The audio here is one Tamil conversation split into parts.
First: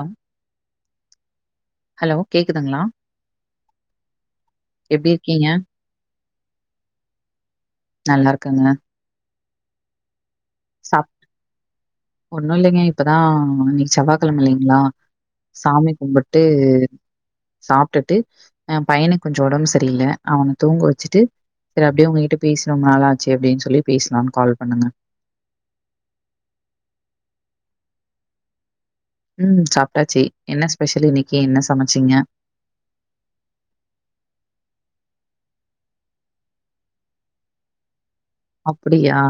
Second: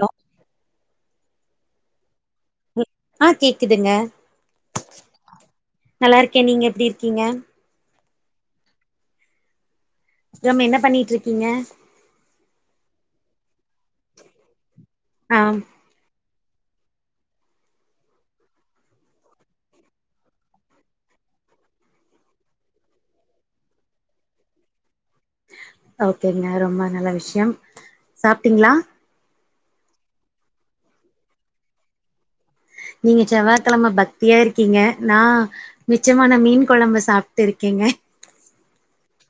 ஹலோ ஹலோ கேக் ஆ கேக்குதுங்க எப்டி இருக்கீங்க? நல்லாருக்கே நீங்க எப்டிருக்கீங்க நல்லாருக்கங்க ப்றமென்ன பண்ணிட்ருக்கீங்க இப்பதா இன்னிக் செவ்வாகெழம இல்லிங்ளா ஆ சாமி கும்பிட்டு சாப்டுட்டு அ பையனுக்கு கொஞ்சோ ஒடம்பு சரியில்ல அவன தூங்க வச்சிட்டு செரி அப்டியே உங்கிட்ட பேசி ரொம் நாளாச்சு அப்டின் சொல்லி பேசலான் கால் பண்ணங்க ஓகேங்க ரொம்ப நல்ல விஷயம் சாப்ட்டீங்களா ம் சாப்ட்டாச்சி என்ன ஸ்பெஷல் இன்னைக்கு என்ன சமச்சிங்க நீங்க செவ்வாகெழம பக்தியா இருக்கீங்க நா மிச்சமான மீன் கொழம்ப சாப்பிட்டு இருக் இருக்கேங்க அப்டியா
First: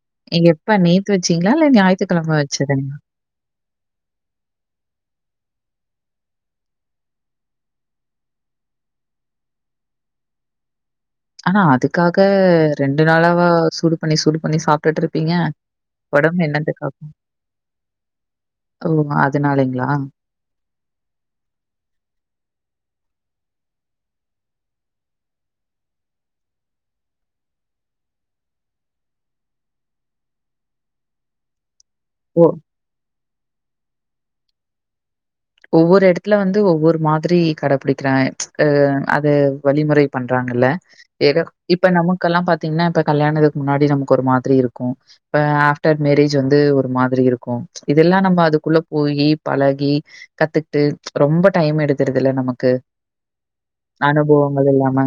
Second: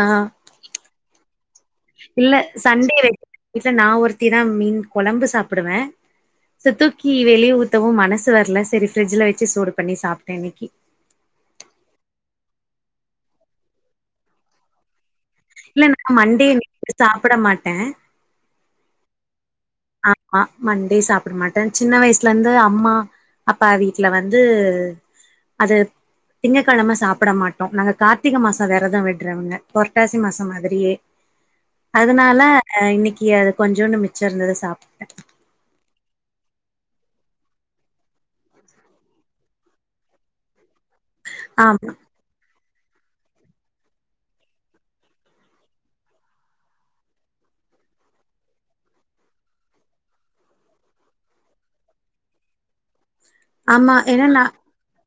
ஆ நீங்க எப்ப நேத்து வச்சீங்ளா இல்ல ஞாயித்துகெழம இல்ல வச்சதுங்ளா சண்டே குழம்பு சாப்பிடுவே இத தூக்கி வெளிய ஊத்தவு மனசு வர்ல செரி ஃபிரிட்ஜில வச்சி சூடு பண்ணி சாப்பிட்டே இன்னைக்கி ஆனா அதுக்காக ரெண்டு நாளாவா சூடு பண்ணி சூடு பண்ணி சாப்பிட்டுட்டு இருக் இல்ல நா மண்டே சாப்பட மாட்டே ஓ அதனாலைங்களா? ஆமா மண்டே சாப்பட மாட்டே சின்ன வயசுல இருந்து அம்மா அப்ப வீட்ல வந்து அது திங்ககெழம சாப்ட மாட்டோ நாங்க கார்த்திக மாசோ வெரதோ விட்றவங்க புரட்டாசி மாசோ மாதிரியே அதுனால ஓ அ இன்னைக்கு அது கொஞ்சோண்டு மிச்சோ இருந்தது சாப்பட்டே ஒவ்வொரு எடத்துல வந்து ஒவ்வொரு மாதிரி கடைப்பிடிக்கிறா ஆ அத வழிமுறை பண்றாங்கல்ல ஏதோ இப்ப ஆமா நமக்கெல்லா பாத் பீன்னா இப்ப கல்யாணத்துக்கு முன்னாடி நமக்கு ஒரு மாதிரி இருக்கும் இப்ப ஆஃப்டர் மேரேஜ் வந்து ஒரு மாதிரி இருக்கு இதெல்லா நம்ம அதுக்குள்ள போயி பழகி கத்துக்கிட்டு ரொம்ப டைம் எடுத்துடுது இல்ல நமக்கு ஆமா ஏன்னா நா அனுபுவங்கள் இல்லாம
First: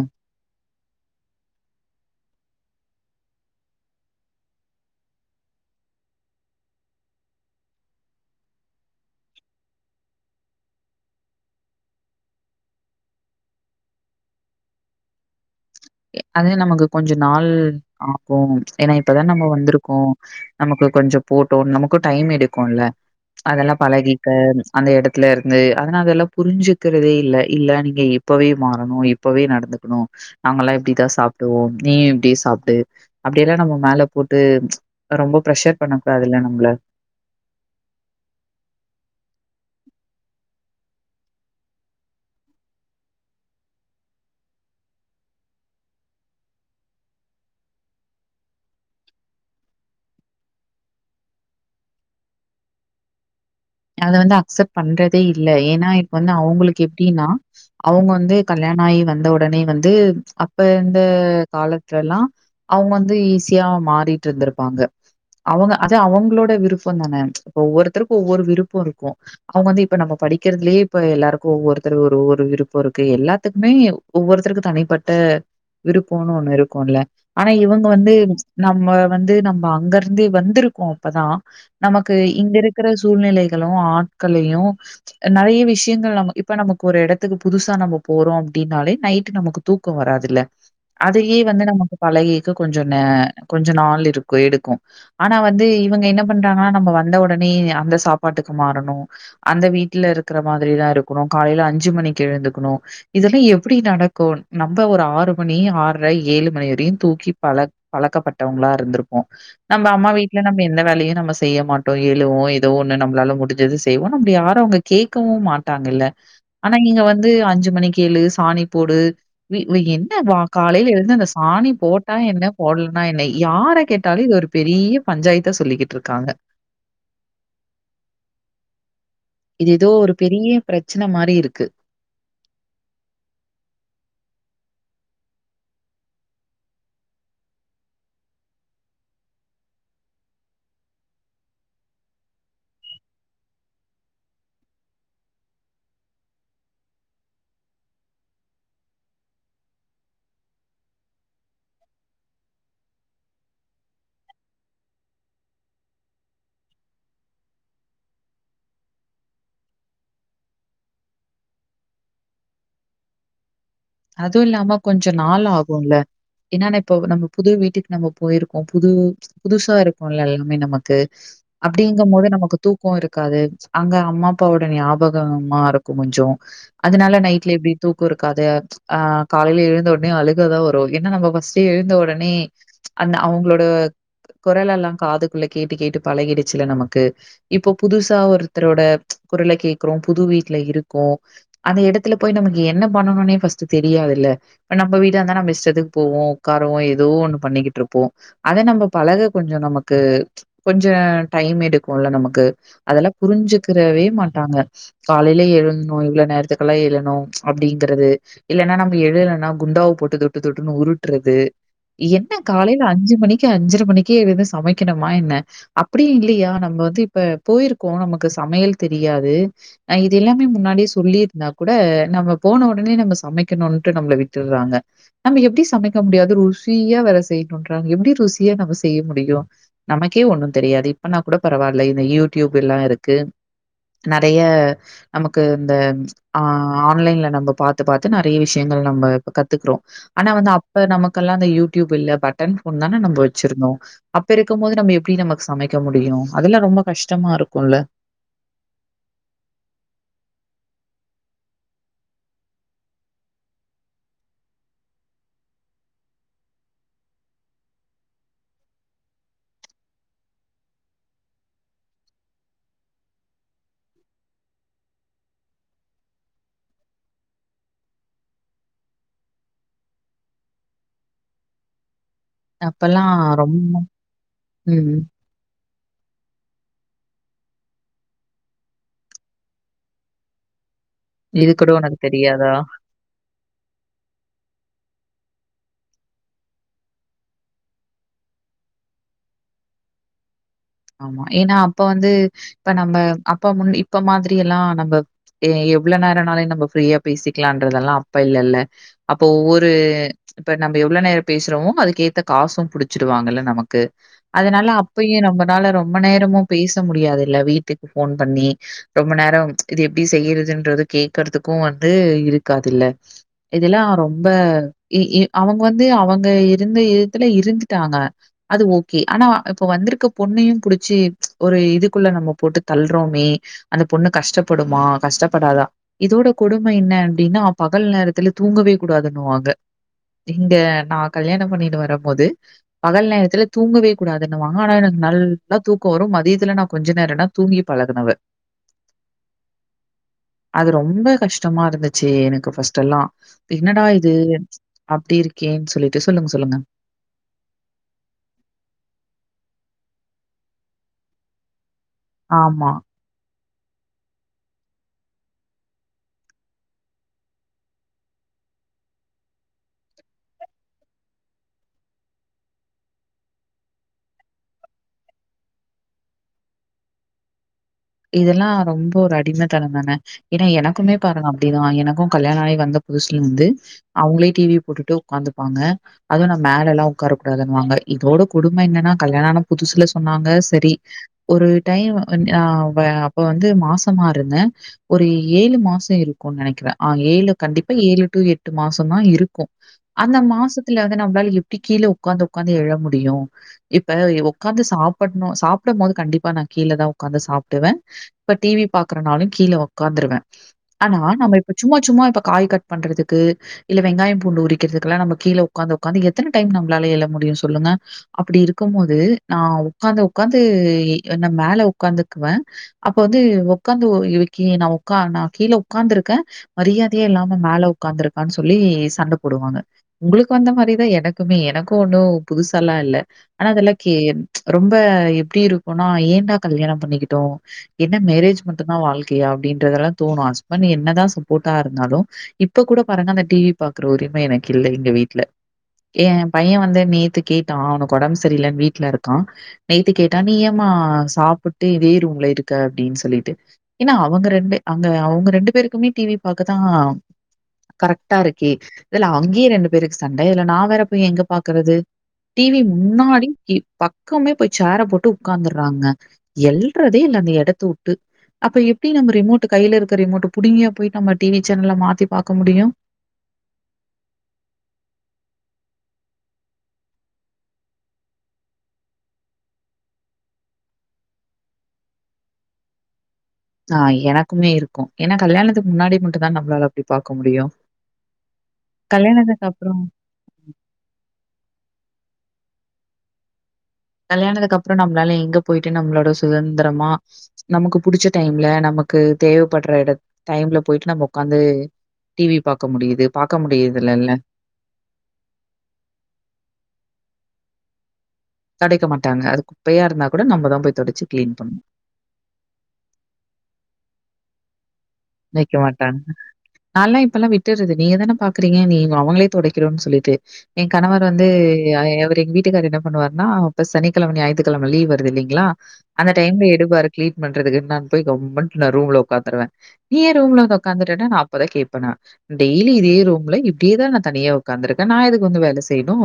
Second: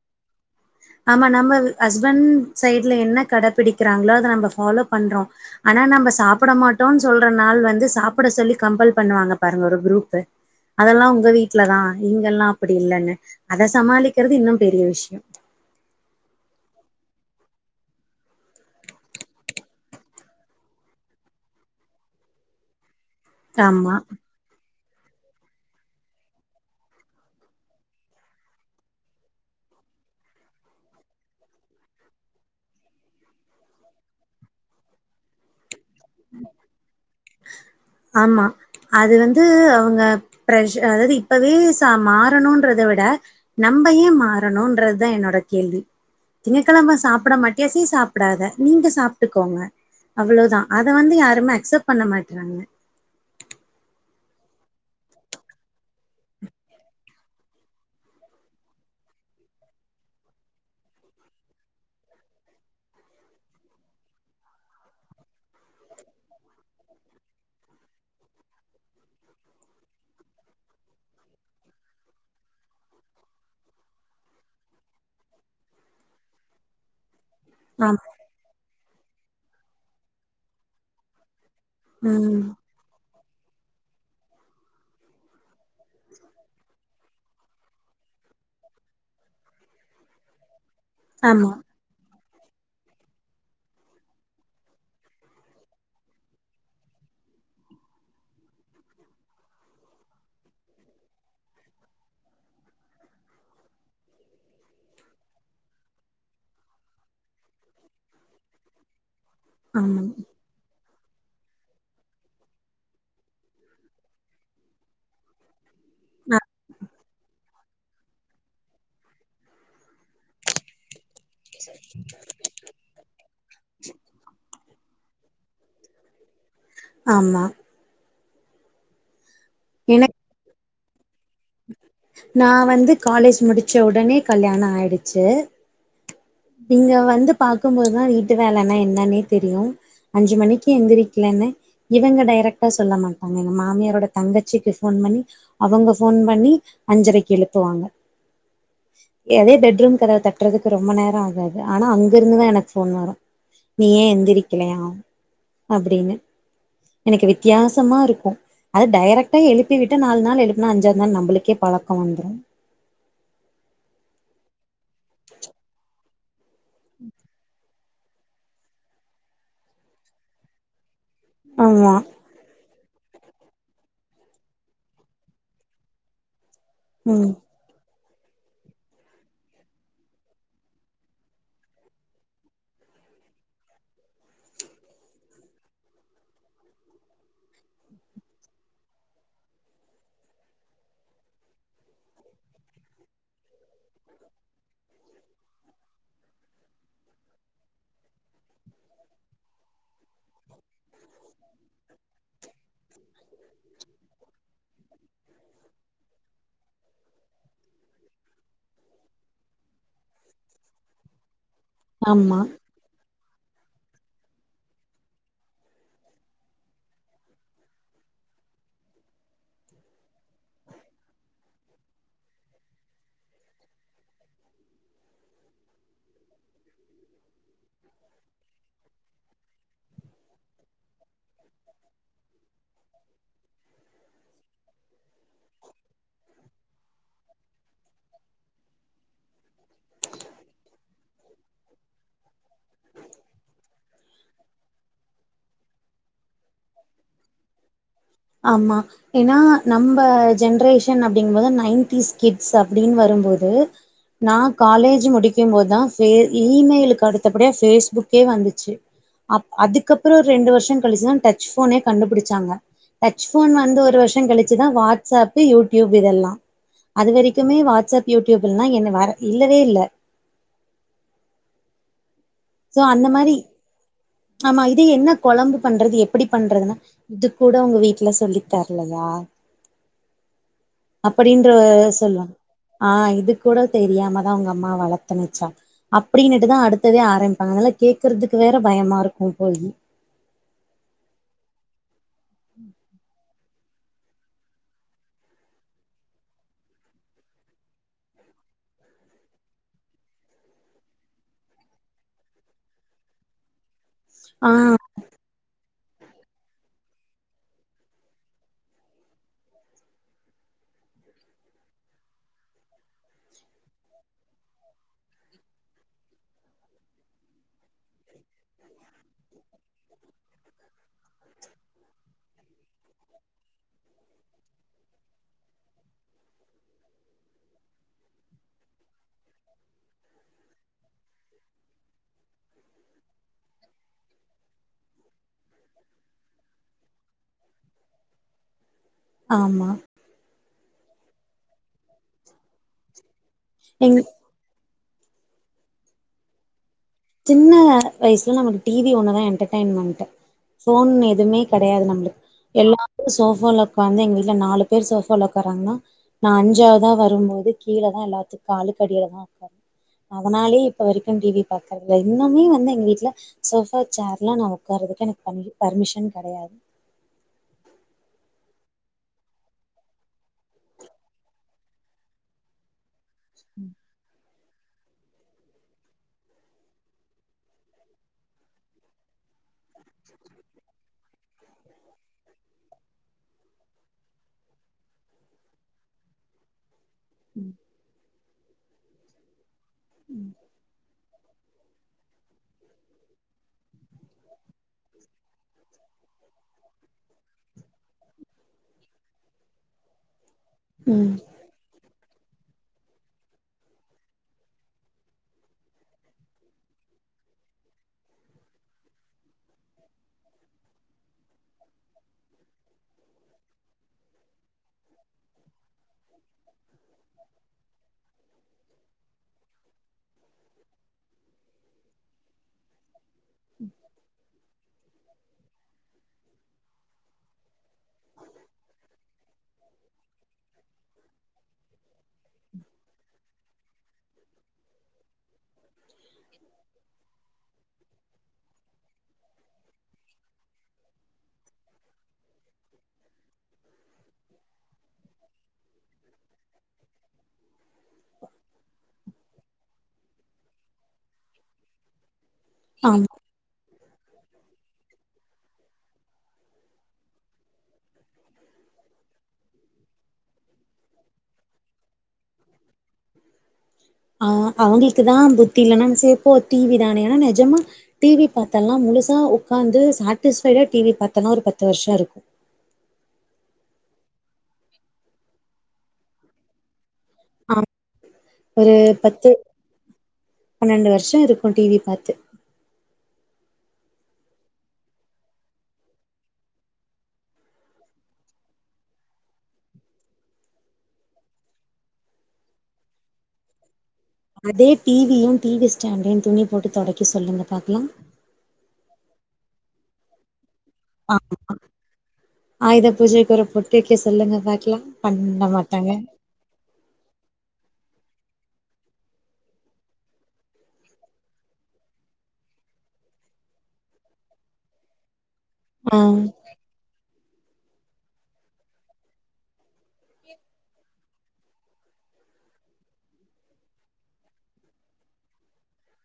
ஆமா நம்ம ஹஸ்பண்ட் சைட்ல என்ன கடைப்பிடிக்கிறாஙளோ அத நம்ம ஃபாலலோ பண்றோ ஆனா ஏன்ன நம்ம சாப்பிட மாட்டோம்ன்னு சொல்ற நாள் வந்து சாப்பிட சொல்லி கம்பல் பண்ணுவாங்க பாருங்க ஒரு குரூபு அதெல்லா உங்க வீட்லதா இங்கெல்லா அப்டி இல்லைன்னு அத சமாளிக்கிறது இன்னு பெரிய விஷ்யோ எ அது நமக்கு கொஞ்சொ நாள் ஆகு ஏன்னா இப்பதான நம்ம வந்திருக்கோ நமக்கு கொஞ்சொ போட்டு நமக்கும் டைம் எடுக்குல்ல அதெல்லா ஆமா பழகிக்க அந்த எடத்துல இருந்து அதுனாலெல்லா புரிஞ்சுக்கிறதே இல் இல்ல நீங்க இப்பவே மாறணு இப்பவே நடத் இருக்கனூ நாங்களெல்லா இப்டி தா சாப்பிடுவோ நீயு இப்டி சாப்பிடு அப்டியெல்லா நம்ம மேலே போட்டு ரொம்ப ப்ரெஷர் பண்ணுவாங்களா நம்மள ஆமா அது வந்து அவுங்க பிரஷர் அதாவது இப்பவே ச மாறனுன்றத விட நம்ப ஏ மாறணும்ன்றது தா என்னோட கேள்வி திங்ககெழம சாப்ட மாட்டியா செரி சாப்பிடாத நீங்க சாப்பிட்டுக்கோங்க அவ்வளவுதா அத வந்து யாருமே அக்செப்ட் பண்ண மாட்றாங்க அத வந்து அக்சப்ட் பண்றதே இல்ல ஏன்னா இப்ப வந்து அவுங்களுக்கு எப்டின்னா அவுங்க வந்து கல்யாணோ ஆயி வந்த உடனே வந்து அப்ப இருந்த காலத்துல எல்லா அவுங்க வந்து ஈஸியா மாறி றிட்டு இருந்துருப்பாங்க அவுங்க அத அவுங்களோட விருப்பம் தான ஒவ்வொருத்தருக்கு ஒவ்வொரு விருப் இருக்கு அவுங்க வந்து இப்ப நம்ம படிக்கிறதுலயே இப்ப எல்லாருக்கு ஒவ்வொருத்தர் ஒரு விருப்பம் இருக்கு எல்லாத்துக்குமே குமே ஒவ்வொருத்தருக்கு தனிப்பட்ட விருப்போனு ஒண்ணு இருக்கு இல்ல ஆனா இவங்க ஆமா வந்து நம்ம வந்து நம்ம அங்க இருந்து வந்திருக்கோ அப்பதா நமக்கு ம் இங்க இருக்கிற சூழ்நிலைகளு ஆட்களையு நெறைய விஷ் விஷயங்கள் நமக்கு இப்ப நமக்கு ஒரு எடத் த்துக்கு புதுசா நம்ம போறோம் அப்படின்னாலே நைட்டு நமக்கு தூக்கம் வராதுல்ல அதையே ஆமா வந்து நமக்கு பழகி கொஞ்சொ கொஞ்ச நாள் இருக்கு எடுக்கு ஆனா வந்து இவுங்க என்ன பண்றாங்கா நம்ம வந்த உடனே அந்த சாப் பாட்டுக்கு மாறணு அந்த வீட்ல இருக்குற மாதிரிதா இருக்கணு காலையில அஞ்சு மணிக்கு எழுந்துக்ணு இதெல்லா எப்டி நடக்கு நம்ம ஒரு ஆறு மணி ஆற்ற ஏழு மணி வரையு தூங்கி பழ பழக்க பட்டவங்களா இருந்துருப்போ நம்ம ஆமா அம்மா வீட்ல நம்ம எந்த வேலையு நம்ம செய்ய மாட்டோ எழுவோ ஏதோ ஒ நம்மளால முடுஞ்சது செய்வோ நம்ள யாரு அவுங்க கேட்கவு மாட்டாங்கல்ல அ ஆனா இங்க வந்து அஞ்சு மணிக்கு எழு சாணி போடு வீ என்ன வா காலைல எழுந்து இந்த சாணி போட்டா என்ன போடலனா என்ன யார கேட்டாலு இது ஒரு பெரியப் பஞ்சாயத்தா சொல்லிகிட்ருக்காங்க ஆமா இது ஏதோ ஒரு எனக்கு பெரிய பிரச்சன மார் நா வந்து காலேஜ் முடிச்ச உடனே கல்யாண ஆயிடுச்சு இங்க வந்து பாக்கம்போதுதா வீட்டு வேலனா என்னானே தெரியு‌ அஞ்சு மணிக்கு எந்திரிக்கில ன இவுங்க டைரெக்டா சொல்ல மாட்டாங்க எங்க மாமியாரோட தங்கச்சிக்கு ஃபோன் பண்ணி அவுங்க ஃபோன் பண் பண்ணி அஞ்சரைக்கு எழுப்புவாங்க எதே பெட்ரூம் கதவ தட்றதுக்கு ரொம்ப நேர ஆகாது ஆனா அங்க இருந்துதா எனக்கு ஃபோன் வரு நீ ஏ எந்திரிக்கிலையா அப்டினு எனக்கு வித்யாசமா இருக்கு அத‌ டைரெக்ட்டா எழுப்பி விட்டா நாலு நாள் எழுப்புனா அஞ்சாவது நாள் நம்மளுக்கே ப பழக்க வந்துரு அதுவு இல்லாம கொஞ்ச நாள் ஆகுல்ல ஏனா நா இப்ப நம்ம புது வீட்டுக்கு நம்ம போய்ருக்கோ புதூ புதுசா இருக்குல்ல எல்லாமே நமக்கு ஆமா அப்டிங்கம்போது நமக்கு தூக் க்கு இருக்காது அங்க அம்மா அப்பாவோட நியாபகமா இருக்கு கொஞ்சோ அதனால ம் நைட்ல எப்டி தூக்க இருக்காது ஆ காலைல எழுந்தவொன்னே அழுகதா வரூ என்னா நம்ம ஃபர்ஸ்ட் எழுந்த ஒடனே அந்த அவுங்ளோட கொரல் எல்லா காதுக்குள்ள கேட்டு கேட்டு பழகிடுச்சுல நமக்கு இப்போ புதுசா ஒருத்தரோட குரல கேக்றோ புது வீட்ல இருக்கோ அந்த எடத்துல போய் நமக்கு என்ன பண்ணணுனே ஃபர்ஸ்ட் ச்சு தெரியாதுல்ல நம்ம வீடா இந்தா நம்ம இஷ்டத்துக்கு போவோ உக்காருவோ ஏதோ ஒன்னு பண்ணிகிட்ருப்போ அ த நம்ம பழக கொஞ்ச நமக்கு கொஞ்சோ டைம் எடுக்குல்ல நமக்கு அதெல்லா புரிஞ்சுக்கிறவே மாட்டாங்க காலைல எழன்னு இவ்ளோ நேரத்துக்கெல்லா எழணு அப்டிங்கிறது இல்லனா நம்ம எழலன்னா குண்டாவ போட்டு தொட்டு தொட்டுன்னு உருட்றது என்ன ஆமா காலைல அஞ்சு மணி க்கு அஞ்சர மணிக்கே எழுந்து சமைக்கிணுமா என்ன அப்டி இல்லியா நம்ம வந்து இப்ப போயிருக்கோ நமக்கு ச சமையல் தெரியாது அ இது எல்லாமே முன்னாடிேயே சொல்லிருந்தா கூட நம்ம போன ஒடனே நம்ம சமைக்கணுன்ட்டு நம்ள விட்டுர்றாங்க நம்ம எப்டி சமைக்க முடியாது ருசியா வேற செய்ணுன்றாங்க எப்டி ருசி சியா நம்ம செய்ய முடியு நமக்கே ஒன்னு தெரியாது பண்ணா கூட பரவால்ல இந்த யூடியூப் எல்லா இருக்கு நெறைய நமக்கு இந்த ஆ ஆன்லைன்ல நம்ம பாத்து பாத் து நெறைய விஷ்யங்கள் நம்ம இப்ப கத்துக்கிறோ ஆனா வந்து அப்ப நமக்கெல்லா அந்த யூடியூப் இல்ல பட்டன் ஃபோன் தானே நம்ம வச்சிருந்தோ அப்ப இருக்கம்போது நம்ம எப்டி நமக்கு சமைக்க முடியு ஆம்மா ஏனா நம்ப ஜென்ரேஷ் ஷன் அப்டிங்கும்போது நைன்டிஸ் கிட்ஸ் அப்டின்னு வரும்போது நா காலேஜ் முடிக்கம் போதா ஃபே இமெயிலுக்கு அடுத்தபடியா ஃபேஸ்புக்கே வந்துச்சு அப் அதுக்கப்ற ரெண்டு வருஷ கழிச்சுதா டச் ஃபோனே கண்டுபுடிச்சாங்க டச் ஃபோன் வந்து ஒரு வருஷ கழிச்சுதா வாட்ஸ்அப்பு யூடியூப் இதெல்லா அது வரைக்குமே வாட்ஸ்அப் யூடியூப் எல்லா என்ன வர இல்லவே இல்ல சோ அந்த அப்பல்லாம் மாரி ரொம்ப ஆமா இது ம். என்ன கொழம்பு பண்றது எப்டி பண்றதுனா இது கூட உங்க வீட்ல சொல்லித் தரலயா அப்டின்ற இது அ கூட உனக்கு சொல்வாங் தெரியாதா? ஆ இது கூட தெரியாம தா உங்க அம்மா வளத்துனுச்சா அப்டினுட்டு தா அடுத்ததே ஆரம் அங்கதலா கேக்குறதுக்கு வேற பயமா இருக்கு போயி ஆமா ஏனா அப்ப வந்து இப்ப நம்ப அப்ப முன் இப்ப மாதிரியெல்லா நம்ப எவ்ளோ நேரம்னாலே நம்ப ஃப்ரியா பேசிக்கலான்றதெல்லாம் அப்ப இல்லல்ல அப்ப ஒவ்வொரு இப்ப நம்ப எவ்ள நேர பேசுறோ அதுக்கு ஏத்த காசு புடிச்சிடுவாங்கல்ல நமக் ஆ அதனால அப்பயு நம்ப ரொம்ப நேரமு பேச முடியாது இல்ல வீட்டுக்கு ஃபோன் பண்ணி ரொம்ப நேரொ இது எப்டி செய்யுறதுன் ன்றது கேக்கற்துக்கு வந்து இருக்காதுல்ல இதெல்லா ரொம்ப இ இ அவங் வந்து அவங்க இருந்த இதுத்துல இருந்துடாங்க அது ஓகே அனா இப்ப வந்துருக்க பொண்ணயு புடுச்சி ஒரு இது ல்ல நம்ம போட்டு தள்றோமே அந்த பொண்ணு கஷ்ட்டப்படுமா கஷ்ட்டப்படாதா இதோட கொடும்ம இன்ன அப்டின்னா பகல் நேரத்துல தூங்கவே கூடாதுன்னுவாங்க இங்க நா கல்யாண பண்ணின்னு வரமோது பகல் நேரத்துல தூங்கவே கூடாதுன்னுவாங்க அனா எனக் நல்லா தூக்க வரு மதியத்துல நா கொஞ்ச நேரனா தூங்கி பழகுனவ ஆமா அது ரொம்ப கஷ்ட்டமா இருந்துச்சு எனக்கு ஃபஸ்டல்லா என்னடா எங் இது அப்டி இருக்கேன் சொல்லிட்டு சொல்லுங்க சொல்லுங்க சின்ன வய்ஸ்ல நமக்கு டீவி ஒன்னதா என்டர்டயன்மண்ட்டு ஃபோன் எதும்மே கெர் டையாது நம்ளுக் ஆமா. எல்லாரு சோஃபால காந்து எங் வீட்ல நாலு பேர் சோஃபால ஒக்காறாங்னா நா அஞ்சாவுதா வருமோது கீல தா எல்லாத்துக் காலு கடியல தா ஒக்காரு அதனால்யே இப்ப வரிக்கு டீவி பாக் கட்த இன்னமே வந்து எங் வீட்ல சோஃபா சேர்லா நா ஒக்காற்றதுக்கு எனக்கு பங்கி பர்மிஷன் கெடயாது இதெல்லா ரொம்ப ஒரு அடிமெ தனந்தான ஏனா எனக்குமே பாருங்க அப்டிதா எனக்கு கல்யாண ஆயி வந்தப் புதுஸ்லிந்து அவுங்ளே டீவி போட்டுட்டு உக்காந்துப்பாங்க அது நா மேலெலா உக்காரக்கூடாதுன்வாங்க இதோட கொடும்ம என்னனா கல்யாணன புது உசுல சொன்னாங்க சரி ஒரு டைவு [unintelligible] வ அப்ப வந்து மாசமா இருந்த ஒரு ஏலு மாச இருக்குன் நெனக்கிற ஆ ஏலு கண்டிப்பா ஏலு டூ எட்டு மாசொந்தா இருக்கு அந்த மாசத்துல வந்து நம்ப்லால எப் டி கீல உக்காந் உக்காந் எழ முடியு இப்ப எ ஒ உக்காந்து சாப்பட்ணு சாப்டமோது கண்டிப்பா நா கீல தா உக்காந்து சாப் டுவ இப்ப டீவி பாக்றனாலு கீல ஒக்காந்ருவ அனா ம் நம்ம இப்ப சும்மா சும்மா இப்ப காய் கட் பண்றதுக்கு இல்ல வெங்காய பூண்டு உரிக்கிற்துக்குளா நம்ம கீல உக்காந் உக்காந்து எத்தன டைம் நம்ளால எல முடியு சொல்லுங்க அப்புடி இருக்குமோது நா ஒக்காந்த ஒக்காந்து எய் ந மேல உக்காந்து குவ அப்ப வந்து ஒக்காந்து ஒ யு கி நா ஒக்கார் நா கீலவ் உக்காந்துருக்க மரியாத்யே இல்லாம மேல உக்காந்துருக்கான் சொல்லி சண்ட போடுவாங்க உங்குளுக்கு வந்த மாரி எனக்குமே எனக்கு ஒன்னு புதுசால்லா இல்ல அனா அதல்லா கே ரொம்ப இத் ப்டி இருக்குன்னா ஏன்டா கல்யாண பண்ணிக்கிட்டோ என்ன மேரேஜ் மட்டுந்தா வாழ்க்கியா அப்டின்றதெல்லா தோணு ஹஸ்பண் என்னதா சப்போட்டா இருந்தாலு இப்ப கூட் கூட பாருங்க அந்த டீ வி பாக்குற உரிம எனக்கு இல்ல எங்க வீட்ல ஏ பைய வந்து நெத்து கேட்டா அவ்னுக்கு ஒடம் சரியிலன் வீட்ல இருக்கா நெய்த்து கேட்டா நீ ஏம்மா ஆ சாப்புட்டு இதே டூம்ல இருக்க அப்டடீன் சொல்லிட்டு என்னா அவங்க ரெண்டு அங்க அவுங்க ரெண்டு பேருக்குமே டீவி பாக்கதா கரக்ட்டா இருக்கே இதுல அங்கி ரெண்டு பேருக் சண்ட இதுல நா வேற பேய் எங்க பாக்கறது டீவி ஆமா முன்னாடி கி பக்கமே போய் சேர போட்டு உக்காந்துற்றாங்க எல் ட்றதே இல்ல அந்த எடத்து உட்டு அப்ப எப்டி நம்ப ரிமோட்டு கைல இருக்க ரிமோட்டு புடுங்கியா போயிட் அம்மா டீவி சேனல்ல மாத்தி பாக்க முடியு ஆ அவுங்ள்க்கு தா புத்தி இல்லனா சே போ டீவி தானேனனு ஜம்மா டீவி பாத்தல்லா முலுசா ஒக்காந்து சேட்டிஸ்ஃபைடா டீவி பாத்தனா ஒரு பத்து வர்ஷ இருக்கு ஆ எனக்குமே இருக்கு ஏன்னா கல்யாணத்துக்கு முன்னாடி மட்டு தா நம்ப்ளால அப்டி அ ஒரு பத்து கல்யாணத்துக்கு அப்புறம் பன்னண்டு வர்ஷ இருக்கு டீவி பாத்து கல்யாணதுக் அப்ரொ நம்ளால எங்க போயிட்டு நம்ளோட சுதந்ரமா நமுக்கு புடுச்ச டைம்ல நம நமக்கு தேவைப்படுற இடத் டைம்ல போயிட்டு நம்ம உக்காந்து டிவி பாக்க முடியுது பாக்க முடியு அதே டிவியு டிவி ஸ்டாண்டையு துணி போட்டு தொடைக்க சொல்லுங்க பாக்கலா டைக்க மாட்டாங்க அது குப்பையா இருந்தா கூட நம்ப தா போய் தொடச்சு கிளீன் ஆமா பண்ணணும். ஆயுத பூஜைக்கு ஒரு பொட்டு வைக்க சொல்லுங்க பாக்கலா வைக்க மாட்டாங்க நான்ல்லா இப்பெல்லா விட்டுறது நீங்க தானப் பாக்குறீங்க நீ அவங்களே தொடைக்கிறுனு சொல்லிட்டு எ கணவர் வந்து அவர் எங்க வீட்டுக்கார் என்ன பண்ணுவாருன்னா அ அப்ப சனிக்கெழம ஞாயித்துக்கெழம லீவ் வருது இலைங்கிளா ஆ அந்த டைம்ல எடுபாரு கிளீன் பண்றதுக்கு நான் போய் கம்முனு நா ரூம்ல உக்காந்துருவ நீ ஏ ரூம்ல வந்து உக்காந்துட்டனா நா அப் பதா கேப்ப நா டெய்லி இதே ரூம்ல இப்படியேதா நா தனியா உக்காந்துருக்க நா எதுக்கு வந்து வேலை செய்யணு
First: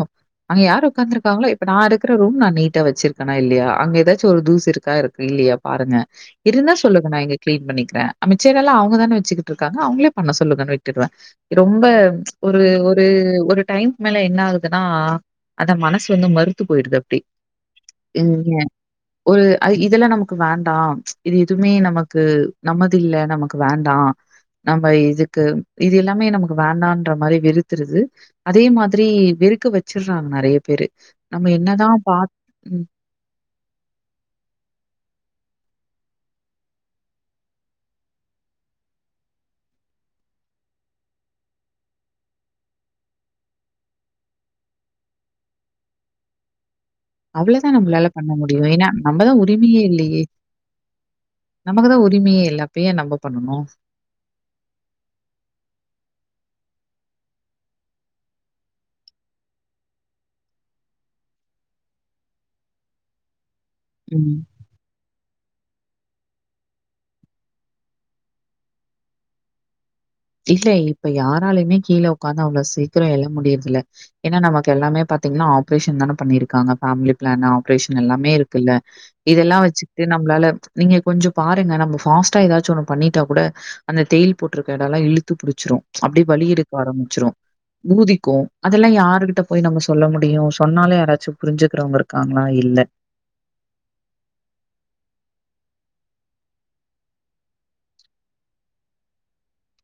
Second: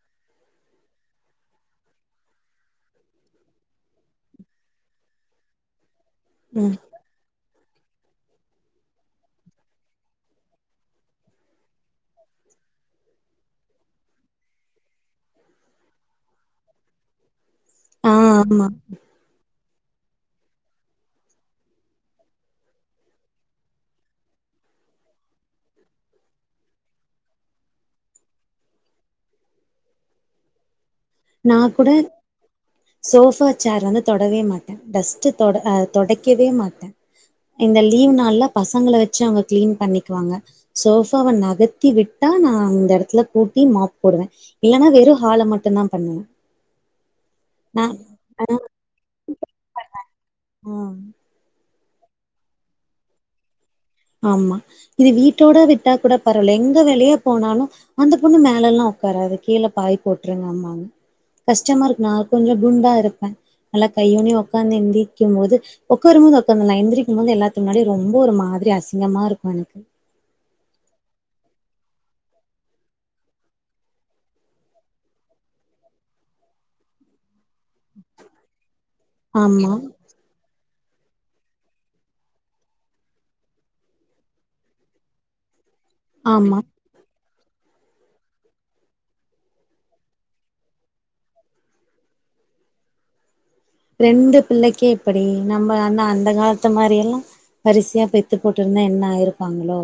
அங்க யார் உக்காந்துருக்காங்களோ இப்ப நா இருக்கிற ரூம் நா நீட்டா வச்சிருக்கனா இல்லையா அங்க ஏதாச்சு ஒரு தூசு இருக்கா இரு இல் கியா பாருங்க ம் இருந்தா சொல்லுங்க நா இங்க கிளீன் பண்ணிக்கிறே அமித் ஷேரல்லா அவங்க தான வச்சுக்கிட்டு இருக்காங்க அவங்கள பண்ண சொல்லுங்கன்னு விட்டுருவே ரொம்ப ஒரு ஒரு ஒவ்வொரு டைம் மேல என்ன ஆகுதுன்னா அந்த மனசு வந்து மறுத்து போயிடுது அப்புடி ஆ இங்க ஆமா ஒரு அ இதுல நமக்கு வேண்டா ச் இது எதுமே நமக்கு நம்மது இல்ல நமக்கு வேண்டா நம்ம இதுக்கு இது எல்லாமே நமக்கு வேண்டான்ற மாரி வெறுத்துருது அதே மாதிரி வெ இருக்க வச்சுறாங்கு நெறய பேரு நம்ம நா கூட என்னதான் பாத் ம். சோஃபா சேர் வந்து தொடவே மாட்ட டஸ்ட்டு தொட ஆ தொடைக்கவே மாட்ட இந்த லீவ் நாள்ல பசங்கள வச்சு அவங்க கிளீன் பண்ணிக்குவாங்க சோஃபாவ நகத்தி விட்டாக் நா இந்த இடத்துல கூட்டி மாப் போடுவ இல்லன்னா வெறு ஹால மட்டுந்தா பண்ணுவ அவ்ளதா நம்மளால பண்ண முடியு ஏன்னா நம்பதா உரிமையே இல்லயே ம் நமக்குதா உரிமையே இல்ல அப்டி யா நம்ம பண்ணணு ஆமா இது வீட்டோட விட்டா கூட பரவால எங்க வெளிய போனாலு அந்த பொண்ணு மேல எல்லா ஒக் காறாது கீழ பாய் போட்டுருங்க ம்பாமாங்க கஷ்டமாருக்கு நா கொஞ்ச குண்டா இருப்ப நல்லா கையுனி ம். ஒக்காந்து எந்தி க்கும் போது உக்காரும்போது உக்காந்துல எந்திரிக்கும் போது எல்லாத்து முன்னாடி ரொம்ப ஒரு மாதிரி அசிங் ங்கம்மா இருக்கு எனக்கு இல்ல இப்ப யாராலுமே கீழ உக்காந்து அவ்ளோ சீக்கிர எழ முடியிரதில்ல ஏன்னா நமக்கு எல்லாமே பத் திங்கன்னா ஆப்ரேஷன் தான பண்ணியிருக்கா ஃபேமிலிபிளான் ஆப்ரேசன் எல்லாமே இருக்குல்ல இதெல்லா ஆமா வச்சுட்டு நம்மளால நீங்க கொஞ்ச பாருங்க நம்ம ஃபாஸ்டா ஏதாச்சு ஒண்ணு பண்ணிட்டா கூட அந்த தயில் போட்டிருக்க எட நல்லா இழுத்து புடிச்சிரு அப்புடி வலி ஆமா இருக்க ஆரம்பிச்சிரு ஊதிக்கு அதெல்லா யாருகிட்ட போய் நம்ம சொல்ல முடியு சொன்னாலு யாராச்சு புரிஞ்சுக்கிறவங்க இருக்காங்களா இல்ல ரெண்டு பிள்ளைக்கே இப்படி நம்ம அன்ன அந்த காலத்து மாரி எல்லா வரிசையா பெத்து போட்டிருந்தா என்ன ஆயிருப்பாங்களோ